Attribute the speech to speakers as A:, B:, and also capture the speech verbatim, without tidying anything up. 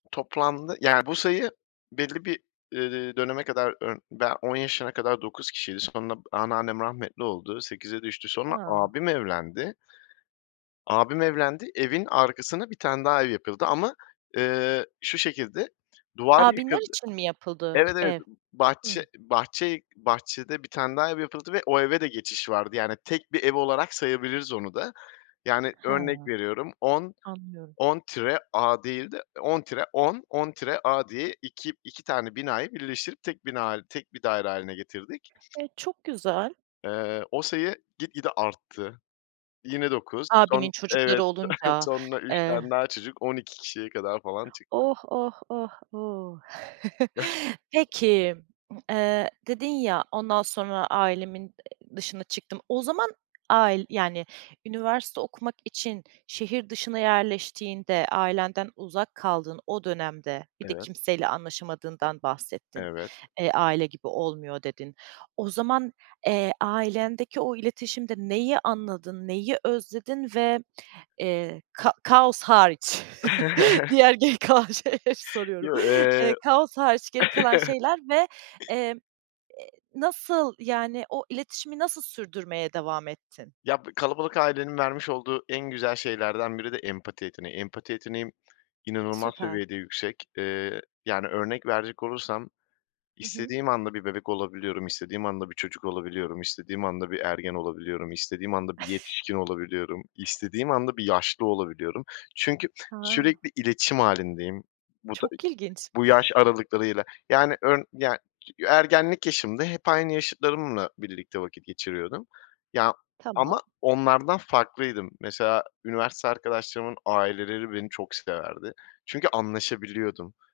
A: Toplamda yani, bu sayı belli bir, eee, döneme kadar, ımm, ben on yaşına kadar dokuz kişiydi. Sonra anneannem rahmetli oldu, sekize düştü. Sonra
B: Ha.
A: abim evlendi abim evlendi, evin arkasına bir tane daha ev yapıldı ama, eee, şu şekilde, duvar
B: Abinler
A: yıkıldı
B: için mi yapıldı
A: Evet, evet.
B: ev?
A: B bahçe
B: Hımm.
A: bahçe bahçede bir tane daha ev yapıldı ve o eve de geçiş vardı. Yani, tek bir ev olarak sayabiliriz onu da. Yani, örnek
B: Ha.
A: veriyorum on
B: Anlıyorum.
A: on tire a değil de, eee, on tire on on tire a diye iki iki tane binayı birleştirip tek bina hâli tek bir daire hâline getirdik.
B: E, çok güzel.
A: Eee, o sayı git gide arttı. Yine dokuz son
B: Abinin çocukları
A: Evet. So
B: olunca,
A: Sonra üç
B: eee
A: tane daha çocuk on iki kişiye kadar falan çıktı.
B: Oh, oh, oh, oh! Peki, m eee, dedin ya, "Ondan sonra ailemin, eee, dışına çıktım." O zaman ail yani, üniversite okumak için şehir dışına yerleştiğinde, ailenden uzak kaldığın o dönemde, bir de
A: Evet.
B: kimseyle
A: [unintelligible]
B: anlaşamadığından bahsettin.
A: Evet.
B: Eee, "Aile gibi olmuyor." dedin. O zaman, eee, ailendeki o iletişimde neyi anladın, neyi özledin? Ve, eee, ka kaos hariç diğer geri kalan şeyleri soruyorum.
A: Yo, eee
B: Eee, kaos hariç geri kalan şeyler ve, emm, eee, nasıl, yani, o iletişimi nasıl sürdürmeye devam ettin?
A: Ya, b kalabalık ailenin vermiş olduğu en güzel şeylerden biri de empati yeteneği. Empati yeteneğim inanılmaz
B: Süper.
A: seviyede yüksek. Eee, yani, örnek verecek olursam,
B: Hı hı.
A: istediğim anda bir bebek olabiliyorum, istediğim anda bir çocuk olabiliyorum, istediğim anda bir ergen olabiliyorum, istediğim anda bir yetişkin olabiliyorum, istediğim anda bir yaşlı olabiliyorum. Çünkü
B: Ha.
A: sürekli iletişim hâlindeyim. Bu ta
B: Çok ilginç.
A: bu yaş aralıklarıyla, yani, örn yani, tü ya ergenlik yaşımda hep aynı yaşıtlarımla birlikte vakit geçiriyordum. Ya ama
B: Tamam.
A: onlardan farklıydım. Mesela üniversite arkadaşlarımın aileleri beni çok severdi. Çünkü anlaşabiliyordum.